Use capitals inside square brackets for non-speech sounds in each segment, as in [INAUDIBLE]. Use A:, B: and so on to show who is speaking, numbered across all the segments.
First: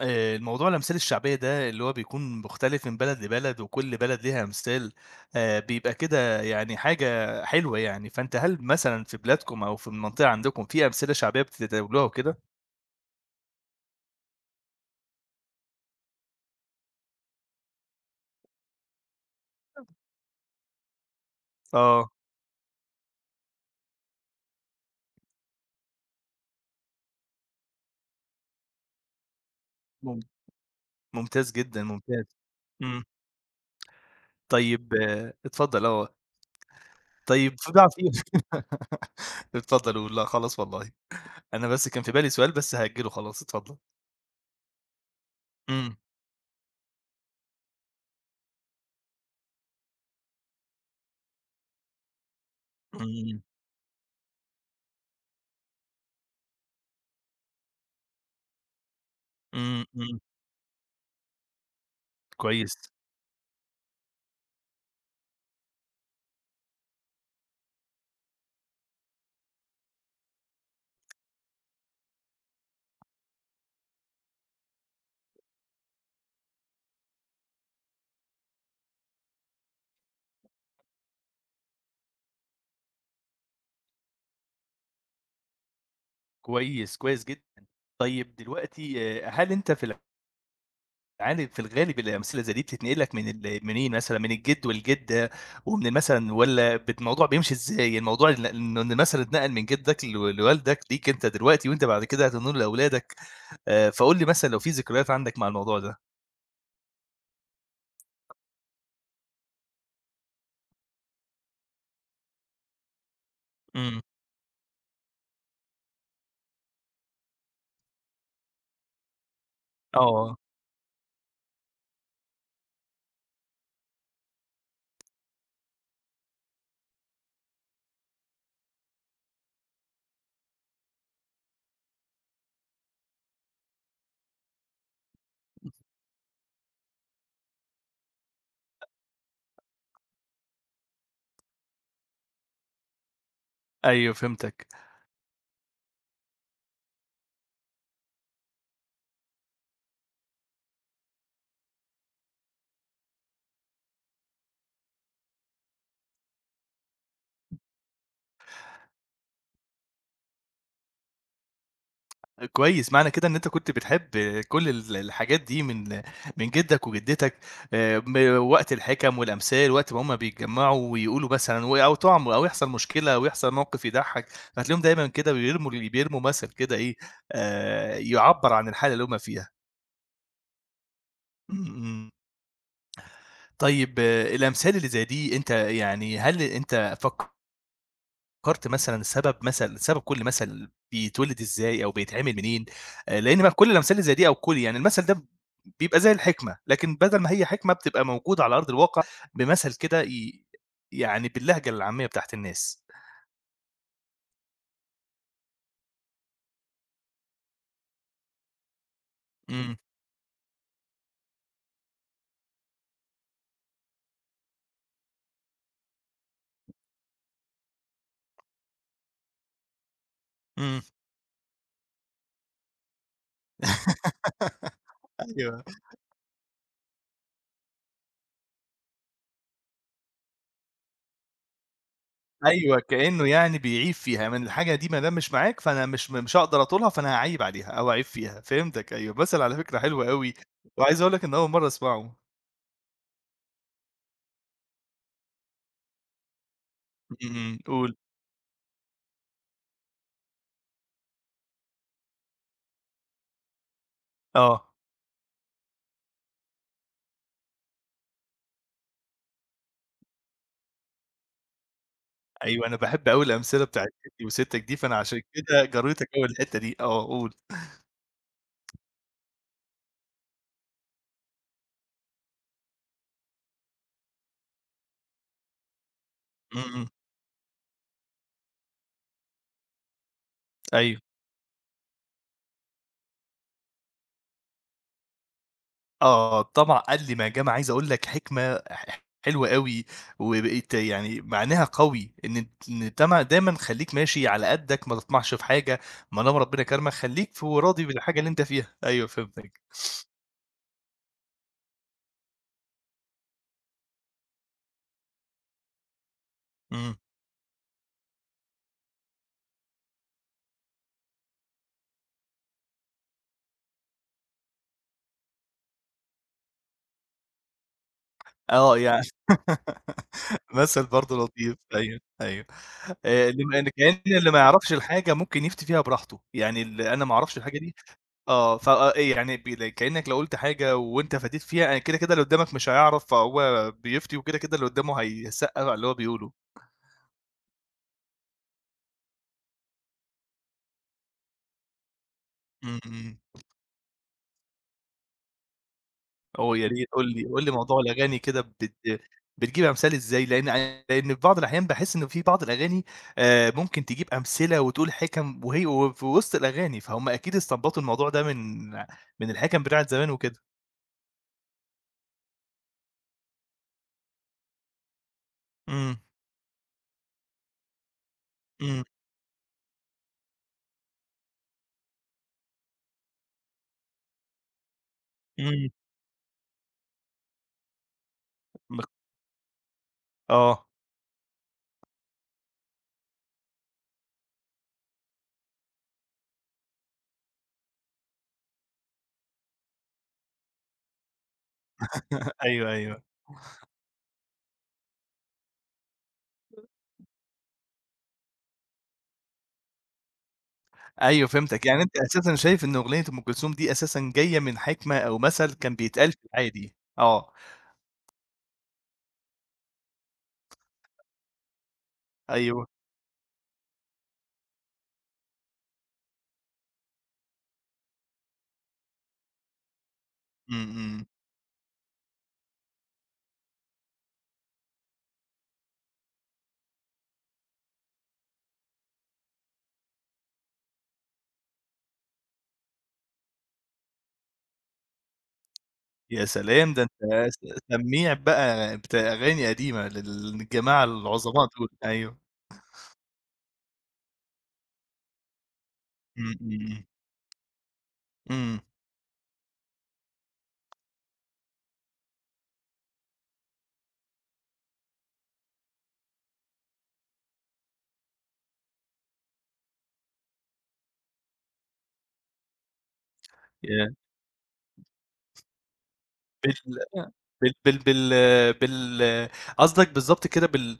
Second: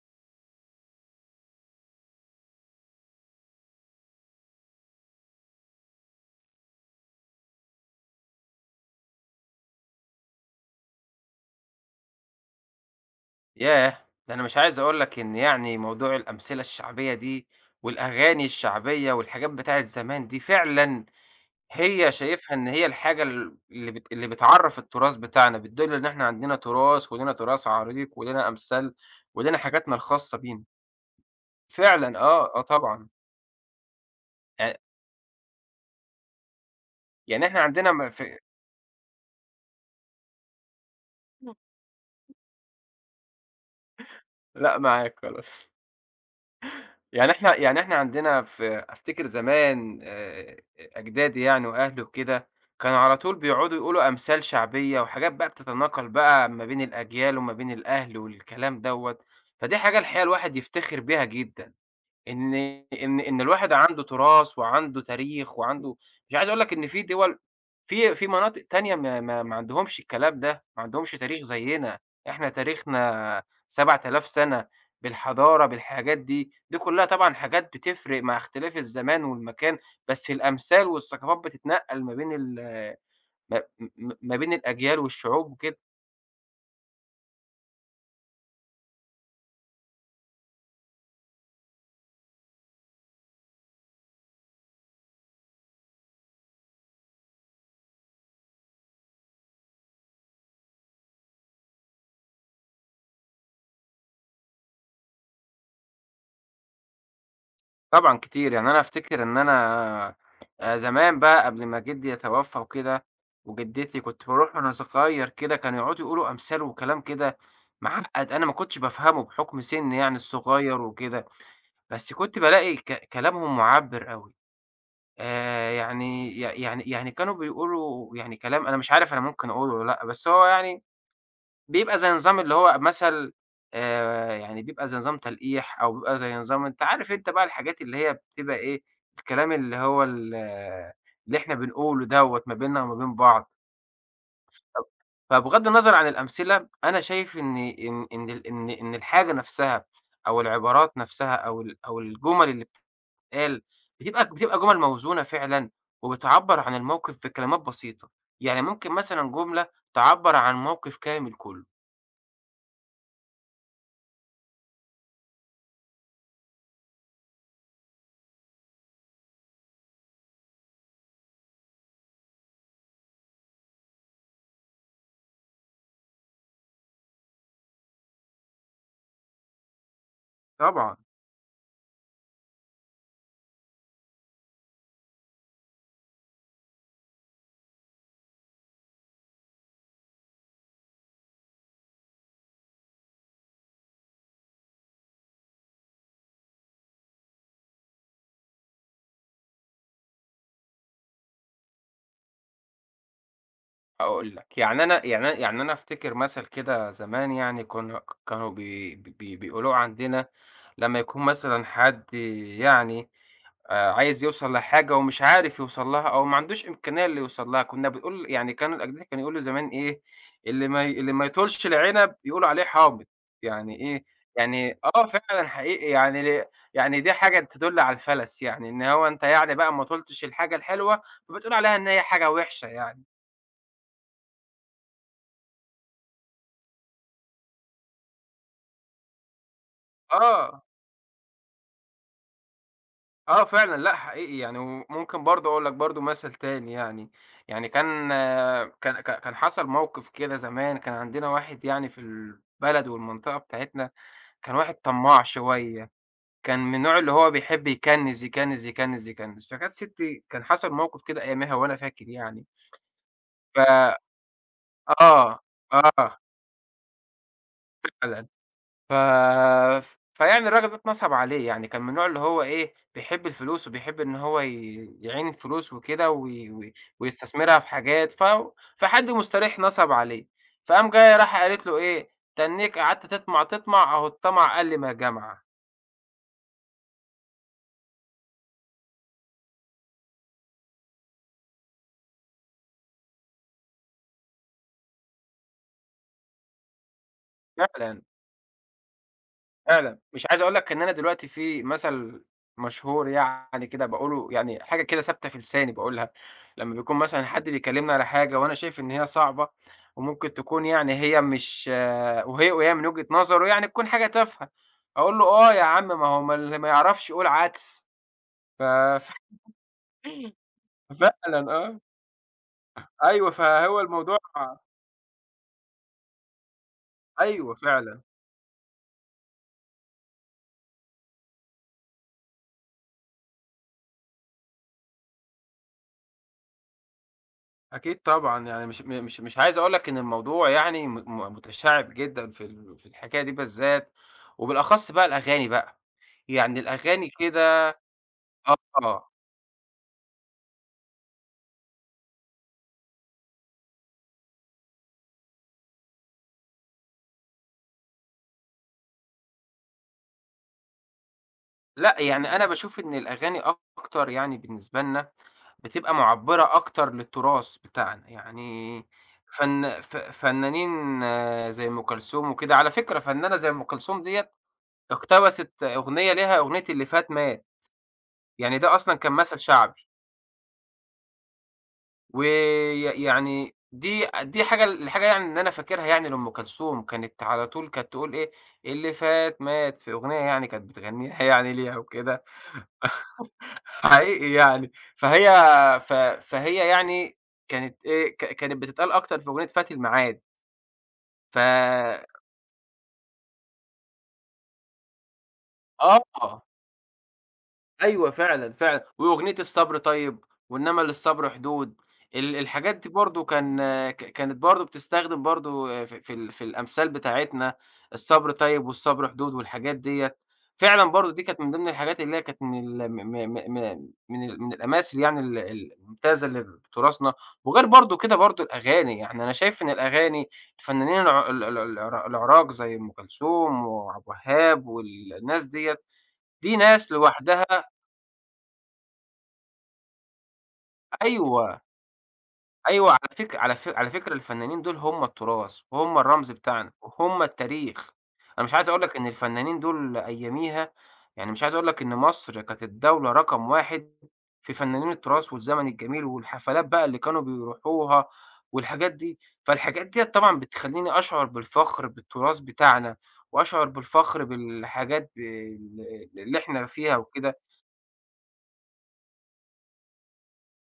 A: الموضوع الأمثال الشعبية ده اللي هو بيكون مختلف من بلد لبلد، وكل بلد ليها أمثال، بيبقى كده يعني حاجة حلوة يعني، فأنت هل مثلًا في بلادكم أو في المنطقة عندكم في أمثلة شعبية بتتداولوها وكده؟
B: ياه! ده أنا مش عايز أقول لك إن يعني موضوع الأمثلة الشعبية دي، والأغاني الشعبية والحاجات بتاعة زمان دي فعلًا
A: آه.
B: هي شايفها إن هي الحاجة ال اللي بت اللي بتعرّف التراث بتاعنا، بتدل إن إحنا عندنا تراث ولينا تراث عريق ولينا أمثال ولينا حاجاتنا
A: مم.
B: الخاصة بينا.
A: ممتاز جدًا،
B: فعلًا
A: ممتاز.
B: آه، آه
A: إمم.
B: طبعًا. آآ
A: طيب، آه، اتفضل، آه.
B: يعني
A: طيب
B: إحنا
A: في بقى
B: عندنا
A: في
B: ما في.
A: [LAUGHS] اتفضل قُل. لأ خلاص والله، أنا بس كان في بالي سؤال بس هأجّله خلاص، اتفضل.
B: لأ، معاك خلاص.
A: إمم،
B: يعني إحنا عندنا في أفتكر زمان، أجدادي يعني وأهلي وكده، كانوا على طول
A: إمم،
B: بيقعدوا يقولوا أمثال شعبية وحاجات بقى بتتناقل بقى ما بين الأجيال وما بين الأهل والكلام دوّة، فدي
A: إمم،
B: حاجة
A: إمم.
B: الحقيقة الواحد يفتخر بيها جدًا. إن
A: كويس.
B: إن الواحد عنده تراث وعنده تاريخ وعنده، مش عايز أقول لك إن في دول، في مناطق تانية ما عندهمش الكلام ده، ما عندهمش تاريخ زينا، إحنا تاريخنا 7000 سنة بالحضارة، بالحاجات دي، دي كلها طبعًا حاجات بتفرق مع اختلاف الزمان والمكان، بس الأمثال والثقافات بتتنقل ما بين ال ما م ما بين الأجيال والشعوب وكده.
A: كويس، كويس جدًا. طيب دلوقتي، هل أنت في العالب في الغالب الأمثلة زي دي بتتنقل لك من ال منين مثلًا، من الجد والجدة ومن مثلًا، والّا الموضوع بيمشي إزاي؟ الموضوع إنه إن مثلًا اتنقل من جدك لوالدك ليك أنت دلوقتي وأنت بعد كده هتنقله لأولادك، فقُل لي مثلًا لو في ذكريات عندك مع الموضوع ده؟
B: طبعًا كتير، يعني أنا أفتكر إن أنا، زمان بقى قبل ما جدي يتوفى وكده،
A: إمم،
B: وجدتي كنت باروح وأنا صغير كده كانوا يقعدوا يقولوا أمثال وكلام كده معقد أنا ما كنتش بافهمه بحكم سني يعني
A: آه،
B: الصغير وكده، بس كنت بالاقي كلامهم معبّر أوي. يعني ي يعني يعني كانوا بيقولوا يعني كلام، أنا مش عارف أنا ممكن أقوله والّا لأ، بس هو يعني بيبقى زي نظام اللي هو مثل، يعني بيبقى زي نظام تلقيح، أو بيبقى زي نظام أنت عارف أنت بقى الحاجات اللي هي بتبقى إيه، الكلام اللي هو ال آه، اللي إحنا بنقوله دوّة ما بيننا وما بين بعض.
A: أيوه فهمتك.
B: ف فبغض النظر عن الأمثلة، أنا شايف إن إن إن ال إن إن الحاجة نفسها أو العبارات نفسها، أو الجُمل اللي بتتقال بتبقى جُمل موزونة فعلًا، وبتعبّر عن الموقف بكلمات بسيطة. يعني ممكن مثلًا جملة تعبّر عن موقف كامل كُلّه.
A: كويس، معنى كده إن أنت كنت بتحب كل الحاجات دي من جدك وجدتك، م وقت الحِكَم والأمثال، وقت ما هُم بيتجمّعوا ويقولوا مثلًا أو طعم أو يحصل مشكلة أو يحصل موقف يضحّك، فتلاقيهم دايمًا كده بيرموا بيرموا مثل كده إيه، يعبّر عن الحالة اللي هُم فيها.
B: طبعًا.
A: إمم، إمم. طيب، آه، الأمثال اللي زي دي أنت يعني هل أنت فكّرت مثلًا، سبب كل مثل بيتولد إزاي أو بيتعمل منين، لإن بقى كل الأمثال اللي زي دي أو كل يعني المثل ده بيبقى زي الحكمة، لكن بدل ما هي حكمة بتبقى موجودة على أرض الواقع بمثل كده، يعني باللهجة العامية بتاعة الناس.
B: هاقول لك، يعني أنا أفتكر مثل كده زمان يعني كنا كانوا بي بي بيقولوه
A: إمم،
B: عندنا لمّا يكون مثلًا حد يعني، عايز يوصل لحاجة ومش عارف يوصل لها أو ما عندوش إمكانية إنه يوصل لها، كنا بنقول يعني كانوا الأجداد كانوا يقولوا زمان إيه، اللي
A: إمم.
B: ما ي اللي ما يطولش العنب يقولوا عليه حامض. يعني إيه، يعني
A: [LAUGHS]
B: آه فعلًا
A: أيوه،
B: حقيقي يعني، يعني دي حاجة تدل على الفلَس، يعني إن هو أنت يعني بقى ما طولتش الحاجة الحلوة فبتقول عليها إن هي حاجة وحشة
A: أيوه
B: يعني.
A: كإنه يعني بيعيب فيها، من الحاجة دي ما دام مش معاك فأنا مش هاقدر أطولها فأنا هاعيب عليها أو أعيب فيها، فهمتك، أيوه، مثل على فكرة حلو أوي،
B: آه.
A: وعايز أقول لك إن أول مرّة أسمعه.
B: آه فعلًا، لأ حقيقي يعني، وممكن برضه أقول لك برضه مثل تاني يعني.
A: إمم، إمم،
B: يعني
A: قُل.
B: كان آه، كان حصل موقف كده زمان، كان عندنا واحد يعني في البلد والمنطقة بتاعتنا، كان
A: آه.
B: واحد طماع شوية، كان من النوع اللي هو بيحب يكنِّز، يكنِّز، يكنِّز، يكنِّز. فكانت ستي كان حصل موقف كده أياميها وأنا فاكر يعني،
A: أيوه، أنا باحب أوي
B: ف
A: الأمثلة بتاعة تيتي وستك دي، فأنا عشان
B: آه،
A: كده جريتك
B: آه،
A: أوي الحتّة دي. آه، قُل.
B: فعلًا. ف فيعني الراجل ده اتنصب عليه، يعني كان من النوع اللي هو إيه، بيحب الفلوس وبيحب إن هو يعين الفلوس وكده، وي
A: إمم،
B: وي
A: إمم،
B: ويستثمرها في حاجات. فحد مستريح نصب عليه، فقام
A: أيوه.
B: جاية رايحة قالت له إيه، تنّيك قعدت تطمع، تطمع أهو، الطمع قل ما جمع.
A: آه، طبعًا "قل ما جَمَع" عايز أقول لك حكمة حلوة أوي، وبقيت يعني معناها قوي، إن تمع دايمًا خلّيك ماشي على قدّك، ما تطمعش في حاجة، ما دام ربنا كرمك خلّيك وراضي
B: فعلًا.
A: بالحاجة اللي أنت فيها. أيوه فهمتك.
B: فعلًا، مش عايز أقول لك إن أنا دلوقتي في مثل مشهور يعني كده باقوله يعني حاجة كده ثابتة في لساني باقولها، لمّا
A: إمم.
B: بيكون مثلًا حد بيكلمني على حاجة وأنا شايف إن هي صعبة، وممكن تكون يعني هي مش وهي من وجهة نظره يعني تكون حاجة تافهة، أقول له: "آه يا عم ما هو ما اللي ما يعرفش يقول عدس." ف
A: آه يعني
B: [LAUGHS]
A: [LAUGHS] مثل برضه
B: فعلًا
A: لطيف.
B: آه.
A: أيوه، أيوه.
B: أيوه فهو الموضوع،
A: اللي ما يعرفش الحاجة ممكن يفتي فيها براحته، يعني اللي أنا ما أعرفش
B: أيوه
A: الحاجة دي،
B: فعلًا.
A: آه، فإيه يعني بي ل كإنّك لو قُلت حاجة وأنت فديت فيها يعني كده، اللي قدّامك مش هيعرف، فهو بيفتي وكده، اللي قدّامه هيسقّف على اللي هو بيقوله.
B: أكيد طبعًا، يعني مش م مش مش عايز أقول لك إن الموضوع يعني م م متشعِّب جدًا في ال
A: إمم،
B: في
A: إمم.
B: الحكاية دي بالذات، وبالأخص بقى الأغاني بقى،
A: هو
B: يعني
A: يا ريت
B: الأغاني
A: قُل لي
B: كده
A: موضوع الأغاني كده
B: آه، آه.
A: بتجيب أمثال إزاي؟ لإن في بعض الأحيان باحس إن في بعض الأغاني، ممكن تجيب أمثلة وتقول حِكَم، وهي وفي وسط الأغاني، فهُم أكيد استنبطوا الموضوع ده من الحِكَم بتاعة زمان وكده.
B: لأ يعني أنا باشوف إن الأغاني أكتر يعني بالنسبة لنا بتبقى
A: إمم،
B: مُعبّرة أكتر للتراث بتاعنا، يعني
A: إمم،
B: فن ف فنانين آه، زي أم كلثوم وكده. على فكرة، فنانة زي أم كلثوم ديّة اقتبست
A: إمم.
B: أغنية ليها، أغنية "اللي فات مات"، يعني ده
A: مخ
B: أصلًا كان مثل شعبي.
A: آه،
B: وي يعني دي الحاجة يعني اللي أنا فاكرها يعني لأم كلثوم، كانت على طول كانت تقول إيه، "اللي فات مات"، في أغنية يعني كانت بتغنيها [LAUGHS] يعني ليها وكده
A: [LAUGHS] أيوه، أيوه.
B: حقيقي يعني، فهي ف فهي يعني كانت إيه، كانت بتتقال أكتر في أغنية "فات الميعاد".
A: أيوه فهمتك، يعني أنت
B: ف
A: أساسًا شايف إن أغنية أم كلثوم دي أساسًا جاية من حكمة أو مثل كان بيتقال في
B: آه.
A: العادي، آه،
B: أيوه فعلًا، فعلًا. وأغنية "الصبر طيب"، وإنما للصبر حدود، ال
A: أيوه،
B: الحاجات دي برضه كان كانت برضه بتستخدم برضه في الأمثال بتاعتنا، الصبر طيب والصبر حدود والحاجات ديّة،
A: إمم،
B: فعلًا
A: إمم.
B: برضه دي كانت من ضمن الحاجات اللي هي كانت من ال م م م من ال من الأماثل يعني ال ال الممتازة اللي بتراثنا. وغير برضه كده برضه الأغاني، يعني أنا شايف إن الأغاني، الفنانين الع ال ال العر العراق زي أم كلثوم وعبد الوهاب والناس ديّة،
A: يا
B: دي
A: سلام! ده
B: ناس
A: أنت س
B: لوحدها.
A: سميع بقى بتاع أغاني قديمة لل للجماعة العظماء
B: أيوه،
A: دول، أيوه،
B: أيوه، على فك على ف على فكرة الفنانين دول هم التراث، وهم
A: إمم،
B: الرمز
A: إمم،
B: بتاعنا،
A: إمم،
B: وهم التاريخ. أنا مش
A: إمم.
B: عايز أقول لك إن الفنانين دول أياميها، يعني مش عايز أقول لك إن مصر كانت الدولة رقم 1 في فنانين التراث والزمن الجميل، والحفلات بقى اللي كانوا بيروحوها والحاجات دي، فالحاجات ديّة طبعًا بتخلّيني أشعر بالفخر بالتراث بتاعنا، وأشعر
A: ياه!
B: بالفخر بالحاجات ب ال اللي
A: بال
B: إحنا فيها وكده.
A: بال بال بال بال قصدك بالضبط كده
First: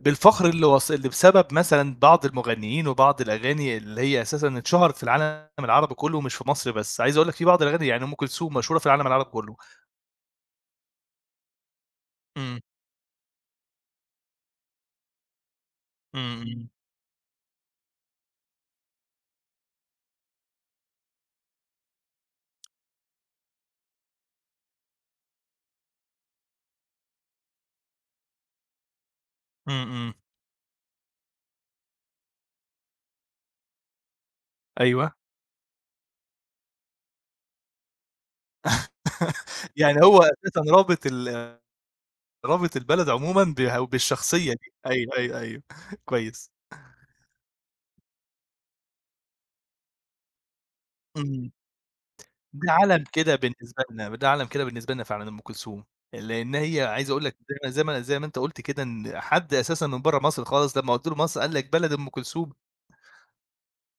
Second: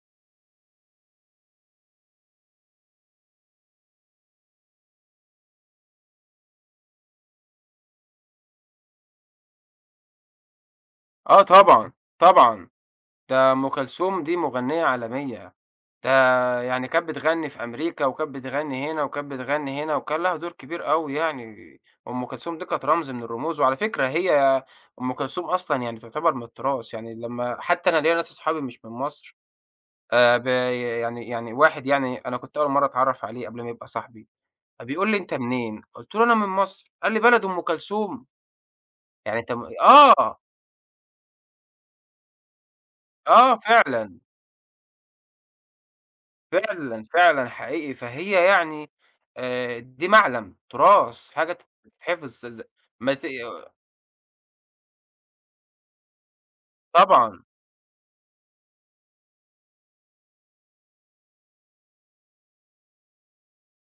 A: بالفخر اللي اللي بسبب مثلًا بعض المغنيين وبعض الأغاني اللي هي أساسًا اتشهرت في العالم العربي كلّه مش في مصر بس، عايز أقول لك في بعض الأغاني يعني أم كلثوم مشهورة في العالم العربي كلّه.
B: آه طبعًا،
A: إمم،
B: طبعًا. ده أم كلثوم دي مغنية عالمية. ده
A: إمم، إمم،
B: يعني كانت بتغني في أمريكا، وكانت بتغني هنا، وكانت بتغني هنا، وكان لها دور كبير أوي يعني، أم كلثوم دي كانت رمز من الرموز، وعلى فكرة هي أم كلثوم أصلًا يعني تعتبر من التراث. يعني لمّا حتى أنا ليّا ناس أصحابي مش من مصر،
A: إمم، إمم،
B: ب يعني يعني واحد يعني، أنا كنت أول مرّة أتعرّف عليه قبل ما يبقى صاحبي، فبيقول
A: أيوه.
B: لي: "أنت منين؟" قُلت له: "أنا من مصر." قال لي: "بلد أم كلثوم؟" يعني أنت، م
A: يعني هو
B: آه،
A: أساسًا رابط البلد عمومًا
B: آه
A: بها
B: فعلًا.
A: بالشخصية دي. أيوه، أيوه، أيوه، [LAUGHS] كويس.
B: فعلًا، فعلًا حقيقي، فهي يعني، دي معلم، تراث،
A: إمم،
B: حاجة تتحفظ. ز
A: ده عَلَم
B: ما ت
A: كده بالنسبة لنا، ده عَلَم كده بالنسبة لنا فعلًا أم كلثوم، لإن هي عايز أقول لك
B: طبعًا.
A: زي ما أنت قُلت كده إن حد أساسًا من برّه مصر خالص لمّا قُلت له مصر قال لك بلد أم كلثوم.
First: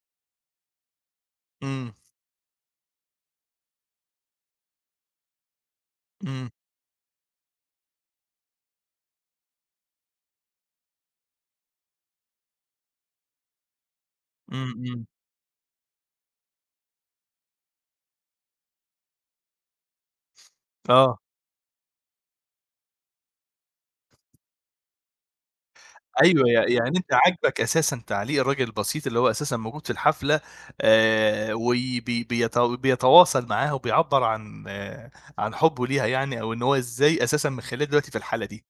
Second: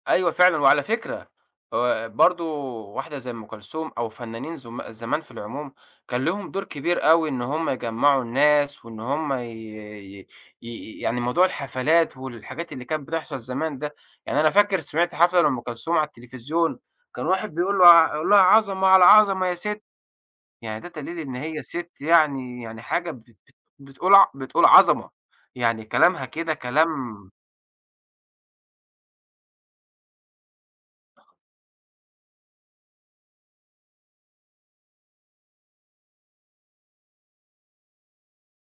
B: أيوه فعلًا، وعلى فكرة
A: إمم،
B: برضه، واحدة زي أم كلثوم أو فنانين زمان في العموم، كان
A: إمم،
B: ليهم دور كبير أوي إن هم يجمّعوا الناس وإن هم، ي ي ي يعني موضوع الحفلات والحاجات اللي كانت بتحصل زمان ده، يعني أنا
A: إمم،
B: فاكر
A: إمم،
B: سمعت حفلة لأم كلثوم على التلفزيون، كان واحد بيقول له ع يقول لها: "عظمة على عظمة يا ست." يعني ده دليل
A: آه،
B: إن هي سِت يعني، يعني حاجة بت بت بتقول ع بتقول عظمة، يعني كلامها
A: أيوه،
B: كده كلام.
A: يعني أنت عاجبك أساسًا تعليق الراجل البسيط اللي هو أساسًا موجود في الحفلة، وبي بيت بيتواصل معاها وبيعبّر عن حُبّه ليها يعني، أو إن هو إزاي أساسًا مخلّيها دلوقتي في الحالة دي،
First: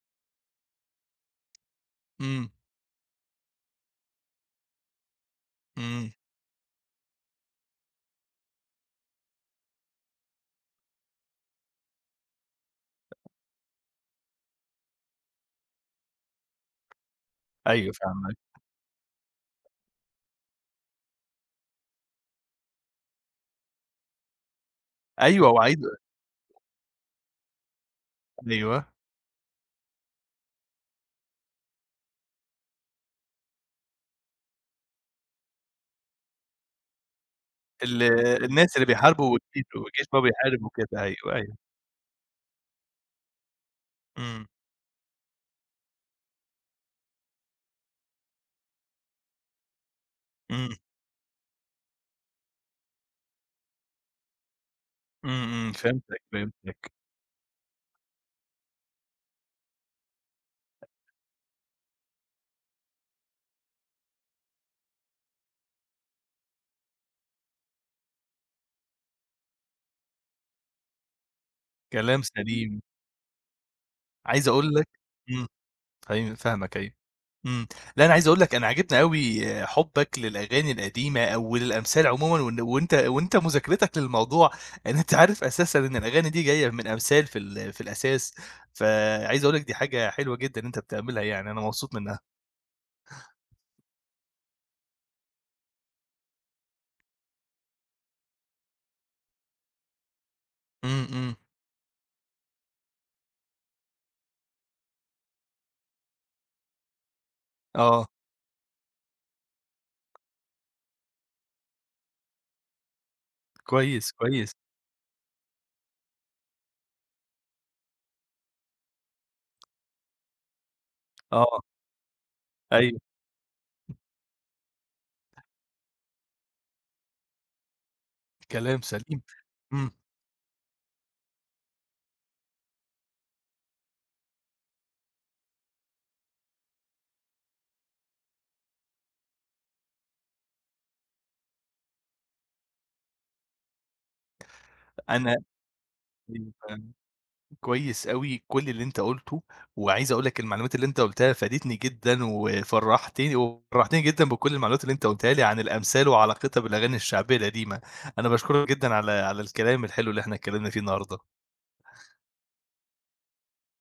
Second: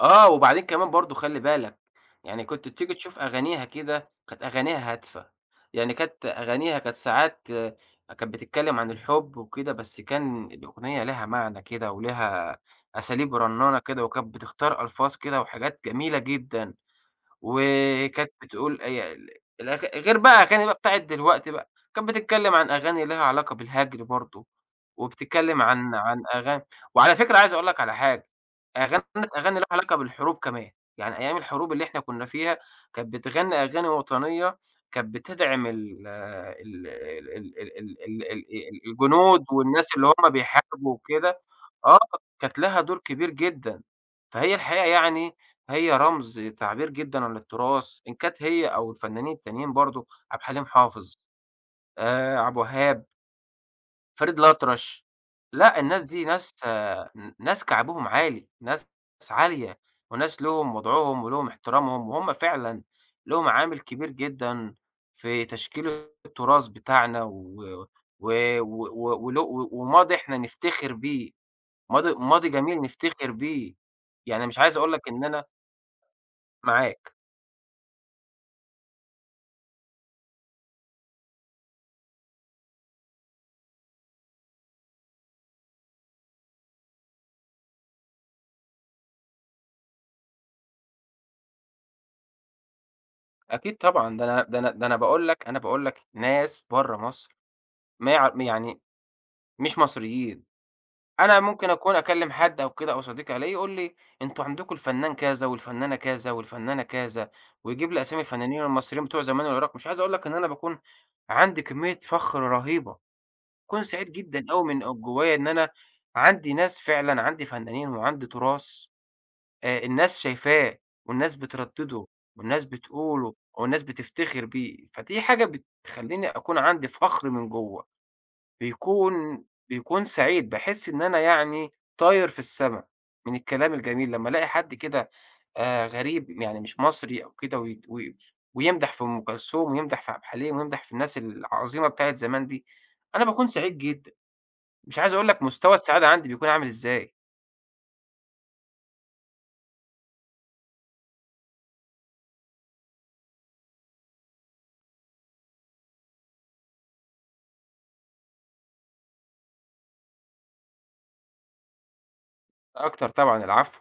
B: وبعدين كمان برضه خلّي بالك، يعني
A: إمم،
B: كنت بتيجي تشوف أغانيها كده، كانت أغانيها هادفة، يعني
A: إمم،
B: كانت أغانيها كانت ساعات كانت بتتكلم عن الحب وكده، بس كان الأغنية ليها معنى كده وليها أساليب رنانة كده، وكانت بتختار ألفاظ كده وحاجات جميلة جدًا.
A: أيوه
B: وكانت
A: فاهمك،
B: بتقول هي ال الأغ غير بقى أغاني بقى بتاعة دلوقتي بقى، كانت بتتكلم عن أغاني ليها علاقة بالهجر برضه،
A: أيوه
B: وبتتكلم
A: وعايز،
B: عن أغاني، وعلى فكرة عايز أقول لك على حاجة،
A: أيوه،
B: أغاني ليها علاقة بالحروب كمان، يعني أيام الحروب اللي إحنا كنا فيها كانت بتغني أغاني وطنية، كانت بتدعم ال ال ال ال ال
A: ال
B: ال ال
A: الناس اللي
B: ال
A: بيحاربوا
B: الجنود والناس
A: والجيش
B: اللي
A: وهو
B: هم
A: بيحارب
B: بيحاربوا
A: وكده، أيوه،
B: وكده.
A: أيوه،
B: آه، كانت لها دور كبير جدًا،
A: إمم،
B: فهي الحقيقة يعني هي رمز تعبير جدًا عن التراث، إن كانت هي أو الفنانين التانيين برضه، عبد الحليم
A: إمم،
B: حافظ، عبد الوهاب، فريد الأطرش.
A: إمم، إمم،
B: لأ، الناس
A: فهمتك،
B: دي ناس،
A: فهمتك،
B: ناس كعبهم عالي، ناس عالية، وناس لهم وضعهم ولهم احترامهم، وهُم فعلًا لهم عامل كبير جدًا في تشكيل التراث بتاعنا، و و و و ول وماضي إحنا نفتخر بيه، ماضي
A: كلام
B: ماضي
A: سليم،
B: جميل نفتخر بيه. يعني
A: عايز
B: مش
A: أقول
B: عايز
A: لك
B: أقول لك إن أنا
A: إمم. أيوه فاهمك أيوه.
B: معاك.
A: إمم. لأ، أنا عايز أقول لك، أنا عاجبني أوي حُبّك للأغاني القديمة أو للأمثال عمومًا، وأنت مذاكرتك للموضوع، إن أنت عارف أساسًا إن الأغاني دي جاية من أمثال في الأساس، فعايز أقول لك دي حاجة حلوة جدًا إن أنت بتعملها يعني، أنا مبسوط منها.
B: أكيد طبعًا، ده أنا باقول لك، أنا باقول لك ناس برّه مصر، ما يع يعني مش مصريين،
A: إمم، إمم.
B: أنا ممكن أكون أكلّم حد أو كده أو صديقي ألاقيه يقول لي: "أنتم عندكم الفنان كذا والفنانة كذا والفنانة كذا." ويجيب لي
A: آه،
B: أسامي الفنانين المصريين بتوع زمان والعراق. مش عايز أقول لك إن أنا باكون عندي كمية فخر رهيبة، باكون سعيد
A: كويس،
B: جدًا
A: كويس.
B: أوي من جوّايا إن أنا عندي ناس فعلًا، عندي فنانين وعندي تراث، الناس شايفاه، والناس
A: آه،
B: بتردّده، والناس
A: أيوه،
B: بتقوله، والناس بتفتخر بيه، فدي حاجة بتخلّيني أكون عندي فخر من جوّه،
A: كلام سليم.
B: بيكون
A: إمم.
B: بيكون سعيد، باحس إن أنا يعني طاير في السما من الكلام الجميل، لمّا ألاقي حد كده، غريب يعني مش مصري أو كده، ويت و ويمدح في أم كلثوم ويمدح في عبد الحليم ويمدح في الناس العظيمة بتاعة زمان دي، أنا باكون سعيد جدًا، مش عايز أقول لك مستوى السعادة عندي بيكون عامل
A: أنا
B: إزاي.
A: كويس أوي كل اللي أنت قُلته، وعايز أقول لك المعلومات اللي أنت قُلتها فادتني جدًا، وفرّحتني وفرّحتني جدًا بكل المعلومات اللي أنت قُلتها لي عن الأمثال وعلاقتها بالأغاني الشعبية القديمة. أنا باشكرك جدًا على الكلام الحلو اللي إحنا اتكلمنا فيه النهارده.
B: أكتر طبعًا، العفو.